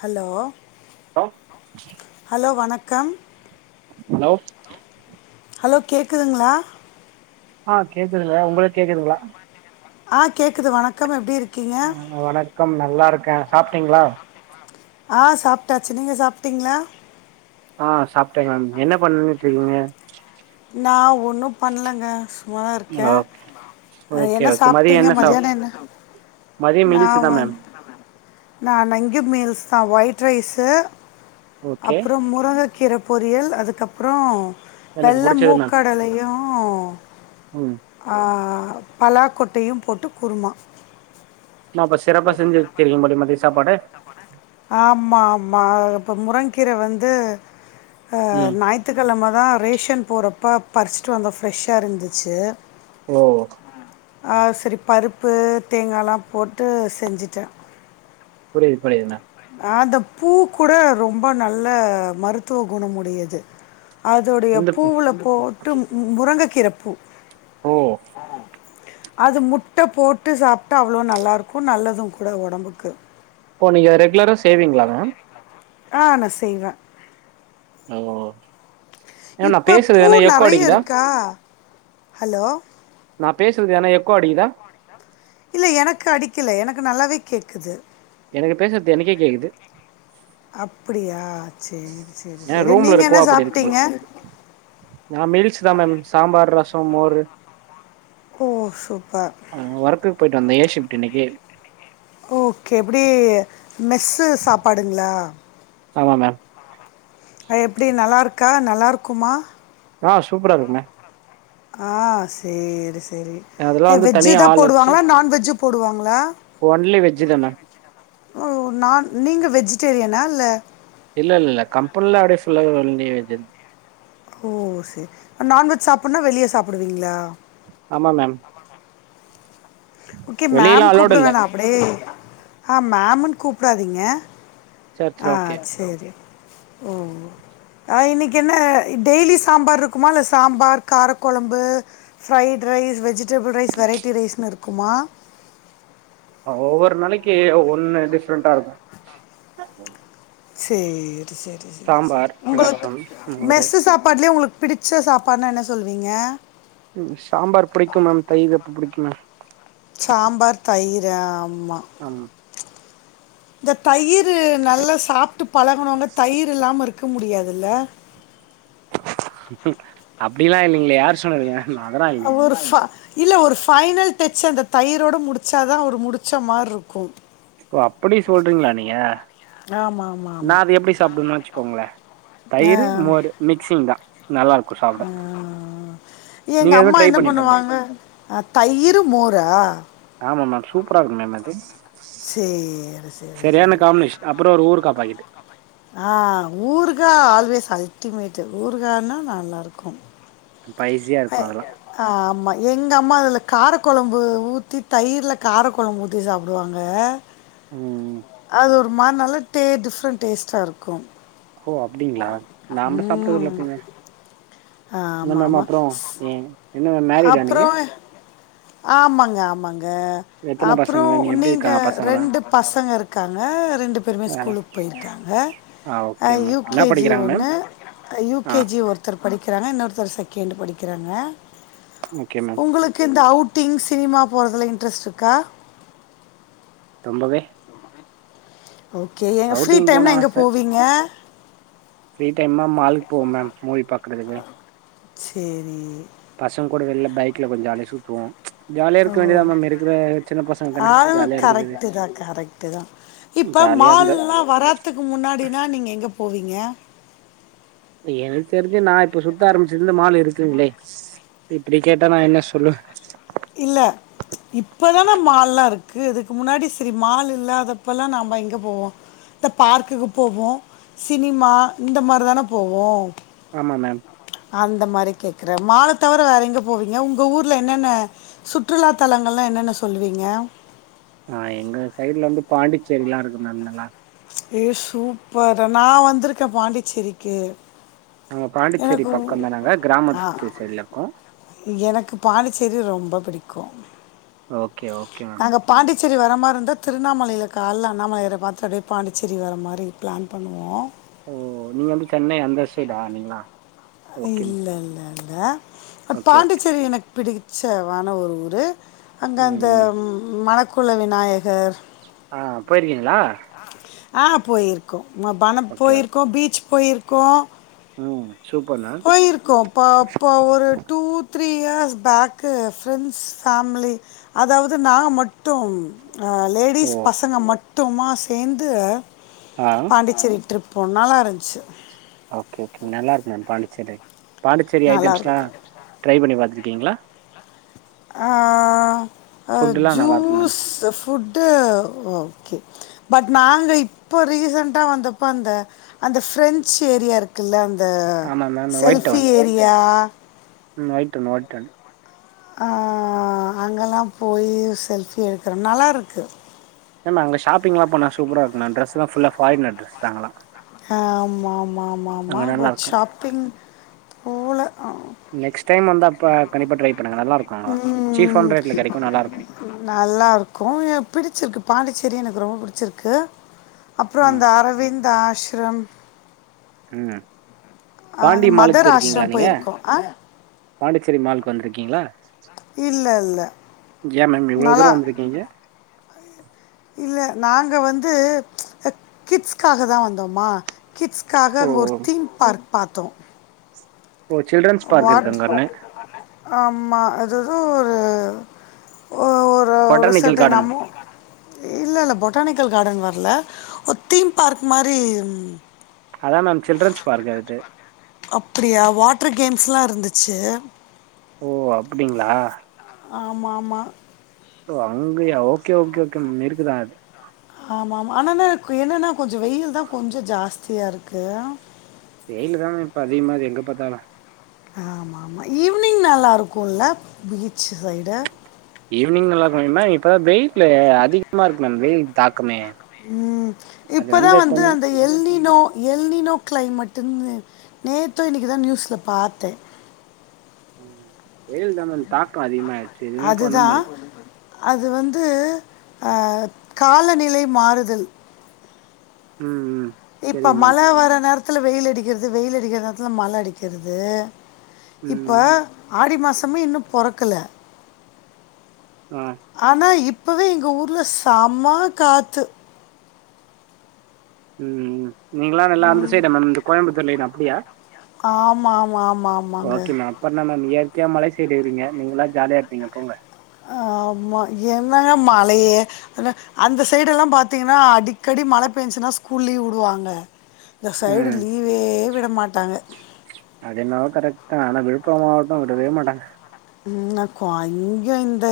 Hello hello hello வணக்கம் hello hello கேக்குதுங்ளா ஆ கேக்குதுள உங்ளுக் கேக்குதுங்ளா ஆ கேக்குது வணக்கம் எப்டி இருக்கீங்க கம் நல்லாருக்க சாப்ட்டீங்ளா ஆ சாப்ட்டாச்சு நீங்க சாப்ட்டீங்ளா ஆ சாப்ட்டே மம் என்ன பண்ணிட்டுருக்கீங்க நா ஒன்னு பண்லங்க சும்மாதா இருக்க ஆ அ ஓகே என்ன சாப்ட்டீங்க மத்யானோ என்ன மதியோ மீல்ஸ்சுதா மம் நா இங்கியா மீல்ஸ் தா ஒயிட் ரைஸு ஓகே அப்றோ முருங்க கீரப் பொரியல் அதுக்கப்றோ எனக்கு வெள்ள புடிச்சது மேம் மூக்கடலயு ம் ஆ பலா கொட்டையு போட்டு குருமா நா அப்ப சிறப்பா செஞ்சு வச்சிருக்கு படி மதிய சாப்பாட ஆம்மா ஆம்மா இப்ப முரங்கீர வந்து அ ம் ஞாயி த்துக்கெழம தா ரேஷன் போறப்ப பறிச்சிட்டு வந்த ஃப்ரெஷ்ஷா இருந்துச்சு ஓ ஆ செரி பருப்பு தேங்காலா போட்டு செஞ்சிட்ட புரிது புரிதுன அ அந்த பூ கூட ரொம்ப நல்ல மருத்துவ குணமுடையது அதோடய எந்த பூவுல போட்டு மு முருங்கக்கீரப்பூ ஓ அது முட்ட போட்டு சாப்ட்டா அவ்ளோ நல்லாருக்கு நல்லது கூட ஒடம்புக்கு ஓ நீங்க ரெகுலரா செய்வீங்ளா மம் ஆ நா செய்வ ஓ எ நா இப்போ பேசுறது பூ எங்னா எக்கோ நிறைய அடிக்குதா இருக்கா ஹலோ நா பேசுறது யானா எக்கோ அடிக்குதா இல்ல எனக்கு அடிக்கல எனக்கு நல்லாவே கேக்குது எனக்கு பேசுறது எனக்கே கேக்குது அப்டியா சேரி சேரி ஏ சேரி ரூம்ல நீங்க என்ன இருக்கவா அப்படி இருக்கு போல சாப்ட்டீங்க நா மீல்ஸ் தா மம் சாம்பார் ரசம் மோரு ஓ சூப்பர் ஆ ஒர்க்குக்கு போய்ட்டு வந்த ஏ ஷிப்ட்டு இன்னிக்கு ஓகே எப்டி மெஸ்ஸு சாப்பாடுங்ளா ஆமா மம் ஏ எப்டி நல்லாருக்கா நல்லாருக்குமா ஆ சூப்பரா இருக்கு ம ஆ சேரி சேரி அதெல்லா ஏ வந்து வெஜ்ஜு தனியா தா ஆள் வச்சு போடுவாங்களா நான்வெஜ்ஜு போடுவாங்ளா ஒன்லி வெஜ்சு தா மம் ஓ நா நீங்க வெஜிடேரியனா இல்ல இல்ல இல்ல கம்பனிலா அப்டி ஃபுல்லா வந்து ஓ சேரி நான்வெஜ் சாப்பிட்னா வெளிய சாப்புடுவீங்ளா ஆமா மம் ஓகே மம் வெளியலா அலோடு கூப்பிட இல்ல வேணா அப்டே ஆ மமுன் கூப்டாதீங்க சேர் சேர் ஆ ஓகே செரி ஓ அ இன்னைக்கு என்ன டெய்லி சாம்பார் இருக்குமா இல்ல சாம்பார் காரக்கொழம்பு fried rice vegetable rice variety ரைஸ்னு இருக்குமா ஒவ்வொரு நாளைக்கு ஒண்ணு டிஃப்ரெண்டா இருக்கு சேரி சேரி சேரி சேரி சாம்பார் உங்களுக்கு ரசம் மோரு மெஸ் சாப்பாடுலயே உங்களுக்கு பிடிச்ச சாப்பாட்னா என்ன சொல்லுவீங்க ம் சாம்பார் பிடிக்கு மேம் தயிர் அப்ப பிடிக்கு மேம் சாம்பார் தயிரா ஆமா ஆமா இந்த தயிரு நல்லா சாப்ட்டு பழகனவங்க தயிர் இல்லாம இருக்க முடியாதில்ல அப்டிலா இல்லைங்ளே யார் சொன்னதுங்க அதெல்லா இல்லைங்க அவரு ஃபா இல்ல ஒரு ஃபைனல் டச் அந்த தயிரோட முடிச்சாதா ஒரு முடிச்ச மாரி இருக்கு ஓ அப்டி சொல்றீங்க்ளா நீங்க ஆமாம் ஆமாம் நா ஆமாம் அத எப்டி சாப்பிடும்ன்னு வச்சுக்கோங்ளே ஆ, தயிரு மோரு மிக்சிங் தா நல்லா இருக்கு ஆ. சாப்ட நீங்க எதும் ட்ரை பண்ணி பாருங்க தயிரு மோரா ஆமா மேம் சூப்பரா இருக்கு மேம் அது சேரி செரியான காம்பினேஷ அப்றொ ஒரு ஊருகா பாகெட்டு ஆ ஊர்கா ஆல்வேஸ் அல்டிமேட்டு் ஊர்கான்னா நல்லாருக்கு பைசியா இருக்கு அதெல்லா ஆ ஆமா எங்க அம்மா அதுல காரக்கொழம்பு ஊத்தி தயிர்ல காரக்குழம்பு ஊத் தி சாப்டுவாங்க ம் அது ஒரு மா நல்ல டே டிஃப்ரெண்ட் டேஸ்டா இருக்கும் ஓ அப்டிங்களா நாம சாப்ட்டதில்ல ம் அப்டி மேம் ஆ என்ன ஆமா மேம் ஆமா அப்புறோ ஸ் ஏ என்ன மேம் மேரிடா அப்றொ நீங்க ஆமாங்க ஆமாங்க எத்தன அப்புறொ பசங்க மேம் எப்டி நீங்க இருக்காங்க பசங்களா ரெண்டு பசங்க இருக்காங்க ரெண்டு பேருமே ஸ்கூலுக் போயிருக்காங்க ஆ அ ஓகே மேம் என்ன யூகேஜி படிக்கிறாங்க மேம் ஒண்ணு ஆ யூகேஜி ஒரு படிக்கிறாங்க இன்னொருத்தர் செகண்டு படிக்கிறாங்க ஓகே மேம் உங்களுக்கு இந்த அவுட்டிங் சினிமா போறதுல இன்ட்ரெஸ்ட் இருக்கா ரொம்பவே ஓகே ஏங்க ஃப்ரீ அவுட்டிங் போன டைம்னா எங்க ஆச போவீங்க ஃப்ரீ டைம்னா மால்க்கு போம் மேம் மூவி பாக்றதுக்கு சேரி பசங்கூட வெள்ள பைக்ல கொஞ்சோ ஜாலியா சுத்துவோ ஜாலியா இருக்க வேண்டிதா மேம் இருக்கிற சின்ன பசங்கதான அது ஜாலியா இருக்கறது கரெக்ட்டு தான், கரெக்ட்டு தான். இப்ப மால்லா வராத்துக்கு முன்னாடினா நீங்க எங்க போவீங்க எனக்கு தெரிஞ்சு நா இப்ப சுத்த ஆரம்பிச்சிதுலருந்து மால் இருக்குங்ளே இப்டிக்கேட்டா நா என்ன சொல்லுவே இல்ல இப்பதான மால்லா இருக்கு இதுக்கு முன்னாடி சரி மால் இல்லாதப்பல்லா நாம எங்க போவோ இந்த பார்க்குக்கு போவோ சினிமா இந்த மாரி தான போவோ ஆமா மேம் அந்த மாரி கேக்குற மால தவிர வேற எங்க போவீங்க உங்க ஊர்ல என்னென்ன சுற்றுலா தலங்கள்லா என்னென்ன சொல்வீங்க ஆ எங்க சைடுல வந்து பாண்டிச்சேரில்லா இருக்கு மேம் நல்லா ஏ சூப்பர் நா வந்துருக்கே பாண்டிச்சேரிக்கு நாங்க பாண்டிச்சேரி எனக்கு பக்கே தானாங்க ஆ கிராமத்து சைட்ல இருக்கோ எனக்கு பாண்டிச்சேரி ரொம்ப பிடிக்கூ ஓகே ஓகே மேம் நாங்க பாண்டிச்சேரி வர மார்ருந்தா திருண்ணாமலையில கால அண்ணாமலையார பாத்துட்டு அப்டியே பாண்டிச்சேரி வர மாரி பிளான் பண்ணுவோ ஓ நீங்க வந்து சென்னை அந்த சைடா நீங்ளா இல்ல இல்ல இல்ல ஓகே ஓகே பாண்டிச்சேரி எனக்கு பிடிச்ச வான ஒரு ஊரு அந்த அந்த ம் மணக்குள விநாயகர் ஆ போயிருக்கீங்ளா ஆ போய்ர்க்கோ ம பண ஓகே ஓகே போய்ர்க்கோ பீச் போய்ர்க்கோ சூப்பர்னா போயிருக்கோ ப்பா ப்பா ஒரு two three years back friends family அதாவது நா மட்டூ அ ஓ லேடிஸ் பசங்க மட்டுமா சேந்து ஆ பாண்டிச்சேரி ட்ரிப் பொ நல்லா இருந்ச்சு ஓகே ஓகே நல்லாருக்கூ மேம் பாண்டிச்செரி பாண்டிச்செரி ஐட்டம்ஸ்லா நல்லாயிருக்கும் ட்ரை பண்ணி பாத்ருக்கீங்களா ஆ ஆ ஃபுட்டுலா நல்லா இருக்கும் ma'am juice food okay but நாங்க இப்போ ரீசெண்டா வந்தப்போ அந்த அந்த ஃப்ரெஞ்சு ஏரியா இருக் க்குல்ல அந்த ஆமாம் ma'am white selfie town area ம் ஒய்டவுன் வோட்டன் அ அங்கெல்லா போயீ செல்ஃபி எடுக்கிறோ நல்லாருக்கு மேம் அங்க ஷாப்பிங்லா போனா சூப்பரா இருக்கோ மேம் ட்ரெஸ் லா ஃபுல்லா பாரினர் ட்ரஸ்தா அங்களா அ ஆமா மா மா ம்மா பட் நல்லாயிருக்கும் ஷாப்பிங் போல அ நெக்ஸ்ட் டைம் வந்தாப்ப கண்டிப்பா ட்ரை பண்ணுங்க நல்லா இருக்கோ அங்களா சீப்பான ரேட்ல கெடைக்கோ நல்லா இருக்கோ நல்லாருக்கோ எனக் பிடிச்சிருக்கு பாண்டிச்சேரி எனக்கு ரொம்ப பிடிச்சிருக்கு அப்றோ ம் அந்த அரவிந் ஆஸ்ரம் ம் பாண்டி அந்த மாலுக்கு மதர் பேய்ர்க்கீங்களா ஆஷ்ரம் நீங்க போயிருக்கோம் ஆ பாண்டிச்சேரி மால்க்கு வந்திருக்கீங்களா இல்லை இல்லை ஏ மேம் இவ்ளோ நல்லா தூரோ வந்துருக்கீங்க இல்ல நாங்க வந்து அ கிட்ஸ்காக தா வந்தோமா கிட்ஸ்க்காக ஓ அங்க ஒரு தீம் பார்க் பார்த்தோ ஓ சில்ட்ரன்ஸ் பார்க் இருக்கு வாட் அங்கே ஒன்று ஆமா அது எதோ ஒரு ஓ ஒர் ஒரு பொட்டானிக்கல் கார்டன் செர்ட்நமி இல்லில்ல பொட்டானிக்கல் கார்டன் வர்ல ஒரு தீம் பார்க் மாரி இருந் அதான் மேம் சில்ரன்ஸ் பார்க் அது அப்பிடியா வாட்ரு கேம்ஸ்லா இருந்துச்சு ஓ அப்புடிங்ளா ஆமா மாம் மா ஓ அங்கயா ஓகே ஓகே ஓகே மிருக்குதா ஆமா மா ஆனான என்னென்னா கொஞ்சோ வெயில் தா கொஞ்சோ ஜாஸ்தியா இருக்கு வெயிலு தா இப்ப அதிகமா இருக்கு எங்க பாத்தாலூ ஆமாம் மா ஈவினிங் நல்லாருக்குல்ல பீச்சு சைடு ஈவினிங் நல்லா இரூக்குன்னீங்னா இப்பதா வெயிட்ல அதிகமாருக்கு மேம் வெயில் தாக்கமே ம் அது இப்பதா வந்து கொஞ் அந்த எல்னினோ எல்னினோ க்ளைமட்டுன்னு நேத்தோ இன்னைக்கோதா நியூஸ்ல பாத்தே வெயில் தா மேம் தாக்கோ அதிகமாயிடுச்சு எதுவுமே பண்ண அதுதான் முல்ல அது வந்து அ காலநிலை மாறுதல் ம் ம் இப்ப சரிங்க மேம் மழ வர நேரத்துல வெயில் அடிக்கிறது வெயில் அடிக்கிற நேரத்துல மழ அடிக்கிறது இப்ப ம் ஆடி மாசமே இன்னு பொறக்கல அ ஆனா இப்பவே எங்க ஊர்ல செம்ம காத்து ம் நீங்களா நல்லா அந்த சைடே மேம் இந்த கோயம்புத்தூர் லைன் அப்டியா ஆமா ஆமா ஆமா ஆமாங்க அப்றோ என்ன மேம் இயற்கைய மலை சைடுருக்கீங்க நீங்களா ஜாலியாருப்பீங்க போங்க ஆ ஆம்மா என்னங்க மழையே அந்த சைடுல்லா பாத்தீங்கன்னா அடிக்கடி மழ பெஞ்சுன்னா ஸ்கூல் லீவ் வுடுவாங்க இந்த சைடு ம் லீவே விட மாட்டாங்க அது என்னவோ கரெட் தா ஆனா விழுப்புரோ மாவட்டோ விடவே மாட்டாங்க ந கோ இங்கயு இந்த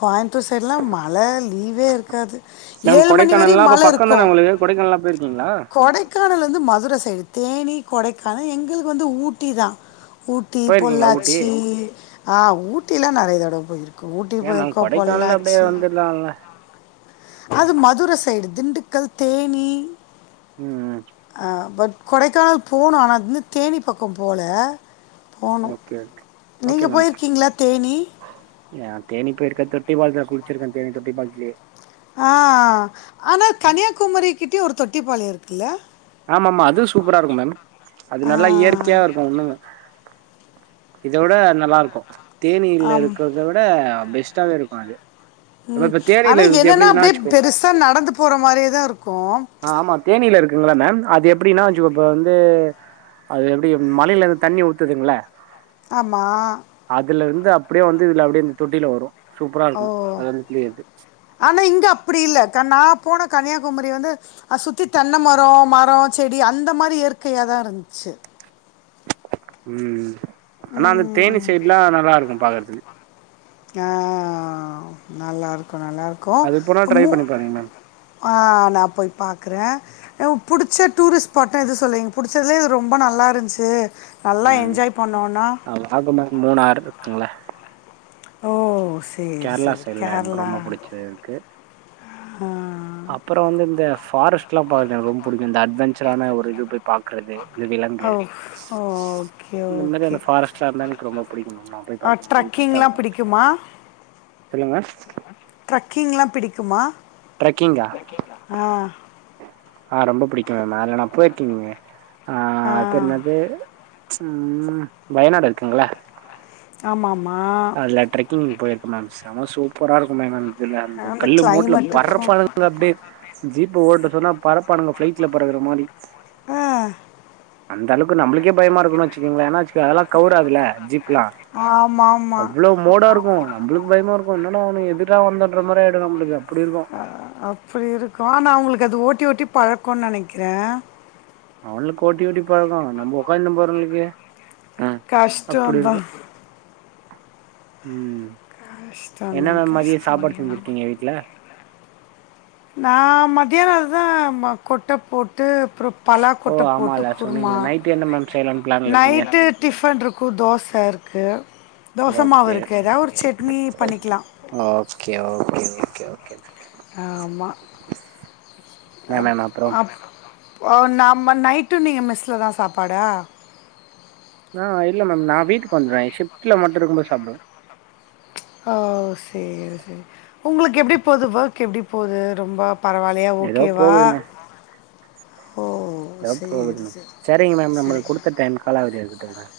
கோயமுத்தூர் சைடுலா மழ லீவே இருக்காது மேம் ஏழு மணி வரையு கொடைக்கானல்லா அப்ப மழ பக்கோ இருக்குஜௌ தான உங்களுக்கு கொடைக்கானல்லா போயிருக்கீங்களா கொடை க்கானல் வந்து மதுர சைடு தேனி கொடைக்கானல் எங்களுக்கு வந்து ஊட்டி தா ஊட்டி போயிருக்கீங்களா ஊட்டி பொள்ளாச்சி ஆ ஊட்டிலா நெறைய தடவ போயிருக் ஊட்டி போயிருக்கோ பொள்ளாச்சி தாங்க அது மதுர சைடு திண்டுக்கல் தேனி ம் அ கொடைக்கானல் போணோ ஆனா வந்து தேனி பக்கோ போல போணு க்கேட் நீங்க போயிருக்கீங்ளா தேனி நா தேனி பேயிருக்க தொட்டி பாலத்ல குளுச்சுருக்கே தேனி தொட்டி பாலத்லயே ஆ ஆனா கன்னியாகுமரி கிட்டயு ஒரு தொட்டிப்பாளயோ இருக்குல்ல ஆமாமா அது சூப்பராருக்கு மேம் அது ஆ நல்லா இயற்கையாருக்கு இன்னுமு இத விட அது நல்லாருக்கு ஆம் தேனீலருக்கத விட பெஸ்ட்டாவேருக்கு அது இப்போ ம் இப்போ ஆனா தேனியில் இருக்குது என்னனா எப்படின்னா அப்டியே வச்சுக்கோ பெருசா நடந்து போற மாரியே தா ருக்கு ஆ ஆமா தேனியில இருக்குங்கள மேம் அது எப்டினா வச்சுக்கோ இப்ப வந்து அது எப்டி மலையிலருந்து தண்ணி ஊத்துதுங்ள ஆமா அதுலருந்து அப்டியே வந்து இதுல அப்டியே இந்த தொட்டில வரு ஓ சூப்பராருக்கு அது வந்து குளிக்கறது ஆனா இங்க அப்புடி இல்ல க நா போன கன்னியாகுமரி வந்து அ சுத்தி தென்ன மரோ மரோ செடி அந்த மாரி இயற்கையா தா இருந்துச்சு ம் ஆனா அந்த ம் தேனி சைடுல்லா நல்லாருக்கு பாக்கறதுக்கு ஆ நல்லாருக்கு நல்லாருக்கு அது போனா அ ட்ரை மூ பண்ணி பாருங்க மேம் ஆ நா போய் பாக்கறே ஏ புடுச்ச டூரிஸ்ட் ஸ்பாட்னா எது சொல்லுவீங்க புடுச்சதுலே இது ரொம்ப நல்லா இருந்துச்சு நல்லா என்ஜாய் பண்ணோனா ஆகம மூனாறு இருக்குங்ளா ஓ சரி கேரளா சரி சைட்ல எனக்கு கேரளா ரொம்ப புடுச்சு இருக்கு அப்றோ வந்து இந்த ஃபாரஸ்ட்லா பாக்கற ரொம்ப புடிக்கு இந்த அட்வெஞ்சரான ஒரு இது போய் பாக்கறது இந்த ஆ விலங்கு ஓகே அந்த மரி ஓகே அந்த ஃபாரஸ்டா இருந்தா எனக்கு ரொம்பபுடிக்கு மேம் நா போய் பாக்றதுக்கு இன்டரஸ்ட்டா ட்ரக்கிங்லாம் இருக்கு எனக்கு பிடிக்குமா சொல்லுங்க ட்ரக்கிங்லா பிடிக்குமா ப்ரெக்கிங்கா ஆ ஆ ரொம்ப புடிக்கு மேம் அதுல நா போயிருக்கீங்க ஆ அது என்னது ம் வயநாடு இருக்குங்ளா ஆமாமா அதுலா ட்ரக்கிங் போயிருக்க மேம் செம சூப்பரா இருக்கும் மேம் இதுல அந்த கல்லு மோட்டுல பறப்பானுங்க அப்டியே ஜீப்ப ஓட்டு சொன்னா பரப்பானுங்க பிளைட்ல பறகுற மாரி ஆ அந்த அவுக்கு நம்ளுக்கே பயமா இருக்குன் வச்சுக்கங்ள ஏனாச் அதெல்லா கவவுறாதுல ஜீப்லா ஆமாம் ஆமாம் அவ்ளவ் மோடா இருக்கு நம்ளுக்கு பயமாருக்கு என்டா இது எதுக்டா வந்தோன்ற மாரி ஆயிடு நம்ளுக்கு அப்டி இருக்கு அப்டி இருக்கு ஆனா அவுங்களுக்கு அது ஓட்டி ஓட்டி பழக்கன்னு நனைக்கிற அவுங்களுகு ஒட்டி ஓட்டி பழ்க்கோ நம்ம உட்காந்துந் போறவங்ளுக்கு அ அப்டி இருக்கு கஷ்டம்தான் ம் என்ன கஷ்டம்தான் மேம் மதிய சாப்பாடு கஷ்டம்தான் செஞ்சிருக்கீங்க வீட்ல நா மத்தியான அது தா கொட்ட போட்டு அப்புரோ பலா ஓ கொட்ட போட்டு ஆமால குருமா சொன்னீங்களே நைட்டு என்ன மேம் செய்யலான்னு பிளான்ல இருக்கீங்க நைட்டு டிஃபன் இருக்கும் தோச இருக்கு தோச மாவு ஓகே இருக்கு எதனா ஒரு சட்னி பண்ணிக்கலா ஓகே ஓகே ஓகே ஓகே ஆமா மேம் அப் மேம் அப்புறம் அப் ஒ நம்ம நைட்டு நீங்க மெஸ்சுல தா சாப்பாடா ஆ இல்ல மேம் நா வீட்டுக்கு வந்துருவ ஷிப்ட்ல மட்டு இருக்கு போது சாப்டுவ செரி செரி உங்ளுக் எப்டி போது ஒர்க் எப்டி போது ரொம்ப பரவாயில் தயா ஏதோ ஓகேவா போகுது ஓ எதோ சரி போது மேம் சரி சேரிங் மேம் நம்ளுக்கு குடுத்த டைம் காலாவதி ஆகிவிட்டது மேம்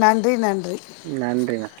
நன்றி நன்றி நன்றி மேம்